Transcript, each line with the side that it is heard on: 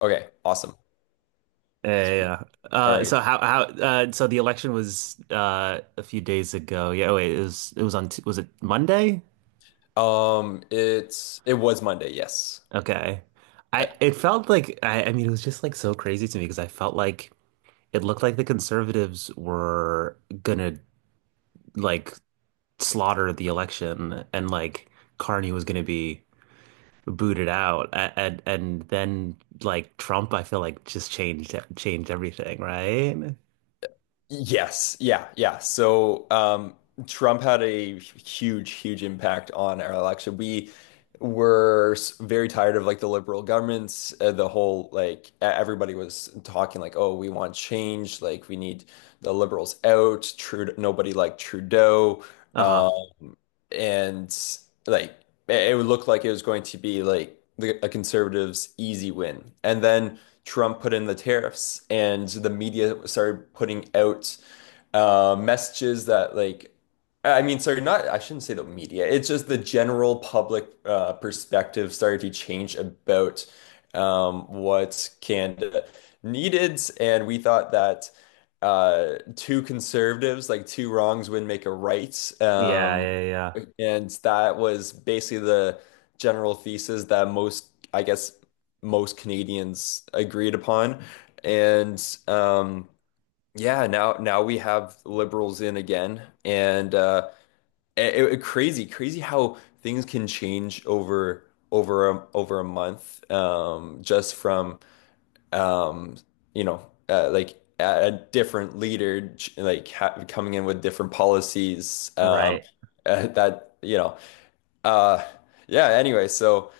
left: Okay, awesome.
right: Yeah,
left: Sweet.
right: yeah. Yeah.
left: All right.
right: So how so the election was a few days ago. Yeah, oh, wait, it was on t was it Monday?
left: It was Monday, yes.
right: Okay.
left: Uh,
right: I It felt like I mean it was just like so crazy to me because I felt like it looked like the conservatives were gonna like slaughter the election, and like Carney was gonna be booted out and then like Trump, I feel like, just changed everything, right?
left: yes, yeah, yeah. So, Trump had a huge, huge impact on our election. We were very tired of like the liberal governments, the whole like everybody was talking like, "Oh, we want change, like we need the liberals out." Trude Nobody liked Trudeau.
right: Uh-huh.
left: Um, and like it would look like it was going to be like a conservative's easy win. And then Trump put in the tariffs, and the media started putting out messages that like I mean, sorry, not I shouldn't say the media. It's just the general public perspective started to change about what Canada needed, and we thought that two conservatives, like two wrongs, would make a right,
right: Yeah, yeah, yeah.
left: and that was basically the general thesis that most, I guess, most Canadians agreed upon, and um, yeah, now we have liberals in again, and crazy, crazy how things can change over a month, just from um, you know, uh, like a different leader ch- like ha coming in with different policies,
right: Right.
left: uh, that you know, uh, yeah. Anyway, so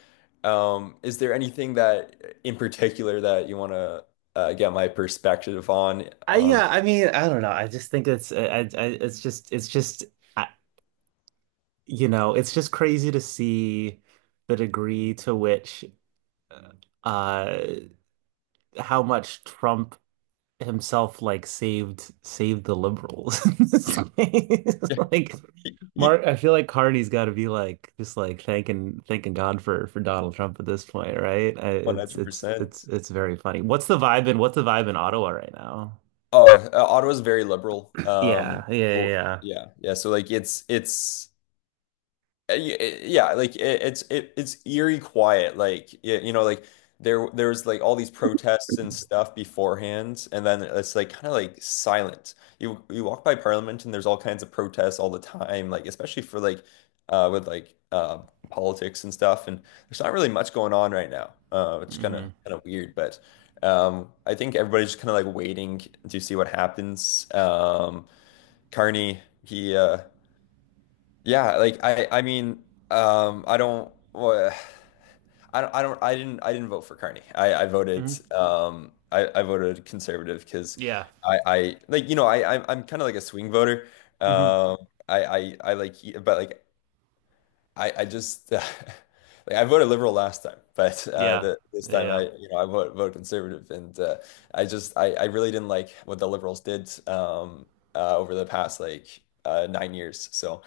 left: is there anything that in particular that you want to get my perspective on
right: I
left: on?
right: Yeah, I mean, I don't know. I just think it's I it's just I, you know, it's just crazy to see the degree to which uh how much Trump himself like saved the liberals. It's like Mark, I feel like Carney's got to be like just like thanking God for Donald Trump at this point, right? It's
left: 100%.
right: it's very funny. What's the vibe in Ottawa right now?
left: Oh, Ottawa's very liberal.
right: Yeah, yeah, yeah.
left: W-
right: Yeah.
left: yeah, yeah. So like Uh, y- Yeah, like it's eerie quiet. Like you know, like there was like all these protests and stuff beforehand, and then it's like kind of like silent. You walk by Parliament and there's all kinds of protests all the time, like especially for like with like politics and stuff. And there's not really much going on right now, which kind
right: Mm-hmm.
left: of kind of weird. But I think everybody's just kind of like waiting to see what happens. Carney, he yeah, like I mean, I don't well, I didn't vote for Carney. I voted
right: Mm-hmm.
left: I voted conservative because
right: Yeah.
left: I like you know I'm kind of like a swing voter.
right: Mm-hmm.
left: Um I like but like I just like I voted liberal last time, but
right: Yeah.
left: this time I
right: Yeah.
left: you know I vote vote conservative and I just I really didn't like what the liberals did over the past like 9 years.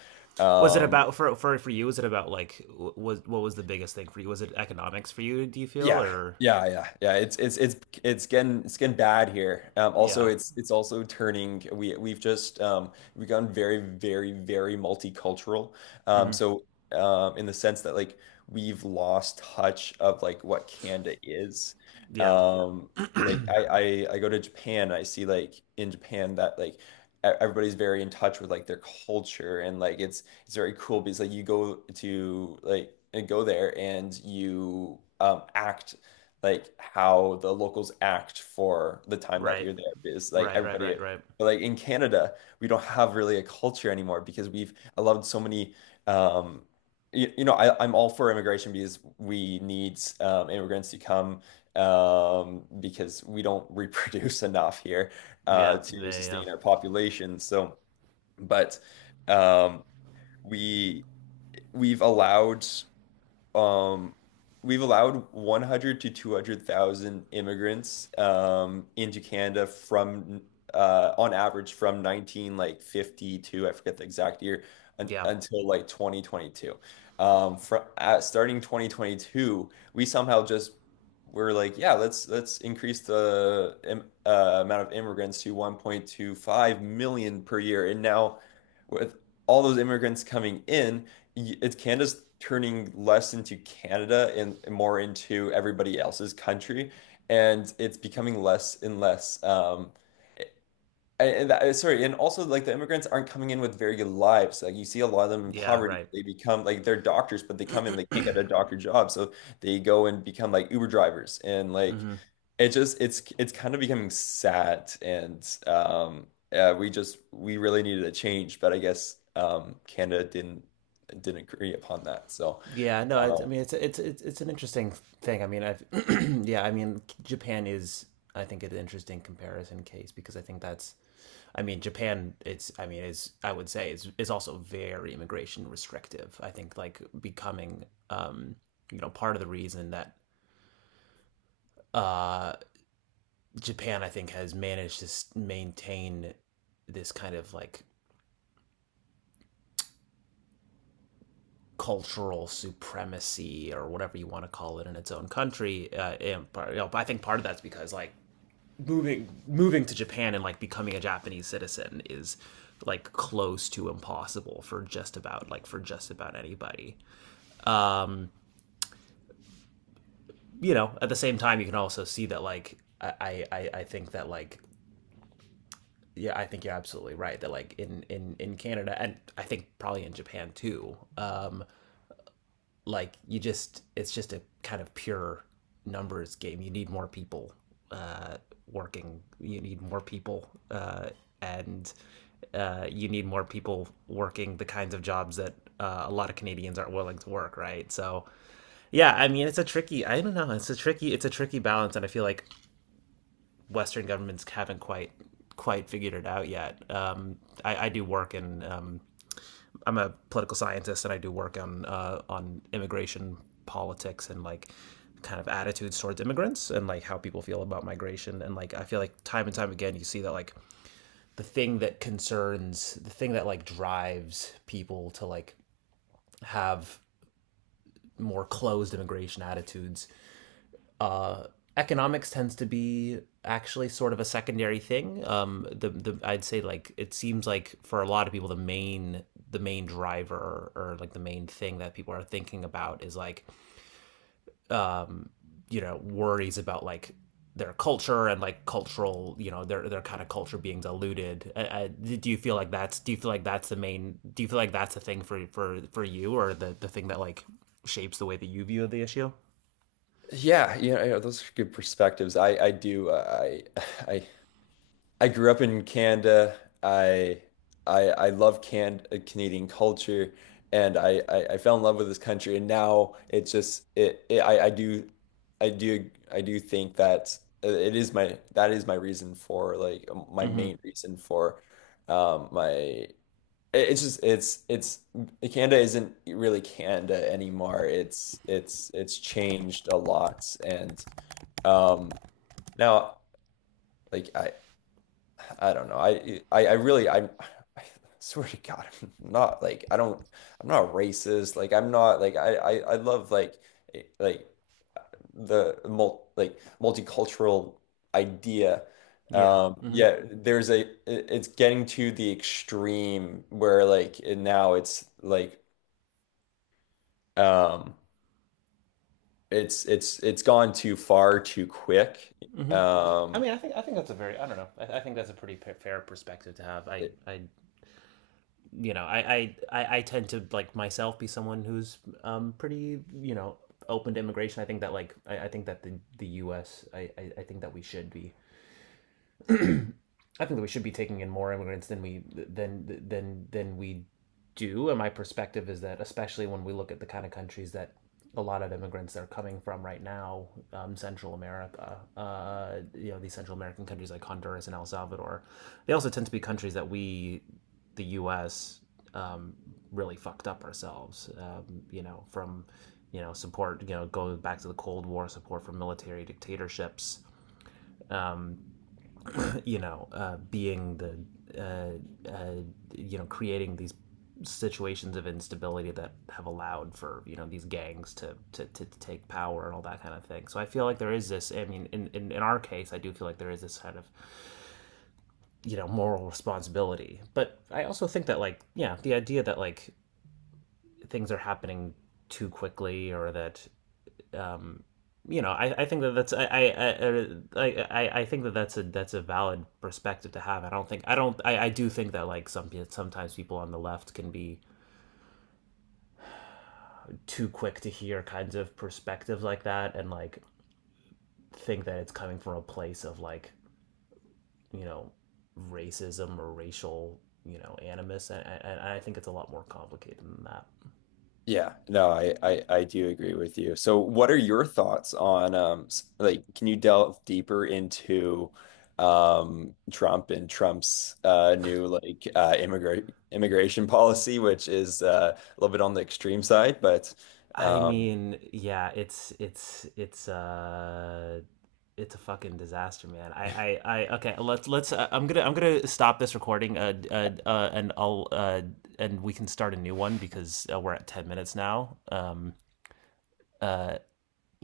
right: Was it about
left: um,
right: for you? Was it about like was what was the biggest thing for you? Was it economics for you? Do you feel
left: Yeah,
right: or
left: yeah, yeah, yeah. It's it's getting bad here. Also,
right: yeah,
left: it's also turning. We've just we've gone very multicultural. Um,
right: mm-hmm.
left: so in the sense that like we've lost touch of like what Canada is.
right: Yeah,
left: Um, like I go to Japan. I see like in Japan that everybody's very in touch with like their culture and like it's very cool because like you go to like and go there and you act like how the locals act for the time that
right: right,
left: you're there because like
right: right, right,
left: everybody
right: right, right,
left: like in Canada we don't have really a culture anymore because we've allowed so many um you know I'm all for immigration because we need immigrants to come because we don't reproduce enough here
right: yeah,
left: to
right: yeah,
left: sustain our population so but um we we've allowed um we've allowed 100 to 200,000 immigrants into Canada from on average from 19 like 52, I forget the exact year, un
right: yeah, yeah,
left: until like 2022. Starting 2022 we somehow just we're like, yeah, let's increase the im amount of immigrants to 1.25 million per year. And now with all those immigrants coming in, it's Canada's turning less into Canada and more into everybody else's country, and it's becoming less and less. Sorry, and also like the immigrants aren't coming in with very good lives. Like you see a lot of them in
right: yeah,
left: poverty.
right: right.
left: They become like they're doctors, but they come in, they can't get a doctor job, so they go and become like Uber drivers. And like it just it's kind of becoming sad. And We just we really needed a change, but I guess Canada didn't agree upon that.
right: Yeah, no, it's, I
left: Um,
right: mean it's an interesting thing. I mean, I've yeah, I mean Japan is I think an interesting comparison case because I think that's I mean Japan it's I mean is I would say, is also very immigration restrictive. I think like becoming um you know part of the reason that Japan, I think, has managed to maintain this kind of like cultural supremacy or whatever you want to call it in its own country. And part, you know, I think part of that's because like moving to Japan and like becoming a Japanese citizen is like close to impossible for just about like for just about anybody. You know, at the same time you can also see that like I think that like yeah, I think you're absolutely right that like in in Canada, and I think probably in Japan too. Like you just it's just a kind of pure numbers game. You need more people uh, working. You need more people, and you need more people working the kinds of jobs that a lot of Canadians aren't willing to work, right. So yeah, I mean, it's a tricky. I don't know. It's a tricky. It's a tricky balance, and I feel like Western governments haven't quite figured it out yet. I do work in I'm a political scientist, and I do work on immigration politics and like kind of attitudes towards immigrants and like how people feel about migration. And like I feel like time and time again you see that like the thing that like drives people to like have more closed immigration attitudes, economics tends to be actually sort of a secondary thing. The I'd say like it seems like for a lot of people the main driver, or like the main thing that people are thinking about is like you know worries about like their culture and like cultural, you know, their kind of culture being diluted. Do you feel like that's do you feel like that's the main do you feel like that's the thing for you, or the thing that like shapes the way that you view the issue?
left: yeah, you know, those are good perspectives. I do I I I grew up in Canada. I love Canadian culture, and I fell in love with this country. And now it's just it I do think that it is my that is my reason for like my main reason for um my it- it's just it's Canada isn't really Canada anymore. It's it's changed a lot, and um now like I. I don't know. I really I swear to God, I'm not like I don't I'm not racist. Like I'm not like I love like eh, like the mul like multicultural idea.
right: Yeah. Mm.
left: Yeah, there's a it's getting to the extreme where now it's like um it's gone too far too quick. Mhm.
right: I mean, I think that's a very I don't know. I think that's a pretty fair perspective to have.
left: It-
right: I you know I tend to like myself be someone who's pretty, you know, open to immigration. I think that like I think that the U.S. think that we should be I think that we should be taking in more immigrants than we do. And my perspective is that, especially when we look at the kind of countries that a lot of immigrants are coming from right now, Central America, you know, these Central American countries like Honduras and El Salvador, they also tend to be countries that we, the U.S., um, really fucked up ourselves. You know, from you know support, you know, going back to the Cold War, support for military dictatorships, you know, being the, uh, uh, you know, creating these situations of instability that have allowed for you know these gangs to, to take power, and all that kind of thing. So I feel like there is this. I mean, in in our case, I do feel like there is this kind of you know moral responsibility. But I also think that like yeah, the idea that like things are happening too quickly, or that you know, I think that that's I think that that's a valid perspective to have. I don't think I don't I do think that like sometimes people on the left can be too quick to hear kinds of perspectives like that and like think that it's coming from a place of like you know racism or racial, you know, animus. And I think it's a lot more complicated than that.
left: Yeah, no, I do agree with you. So what are your thoughts on like can you delve deeper into Trump and Trump's new like immigrant immigration policy, which is a little bit on the extreme side but
right: I
left: um
right: mean, yeah, it's it's a fucking disaster, man. I Okay, let's I'm going to stop this recording and I'll and we can start a new one because we're at 10 minutes now.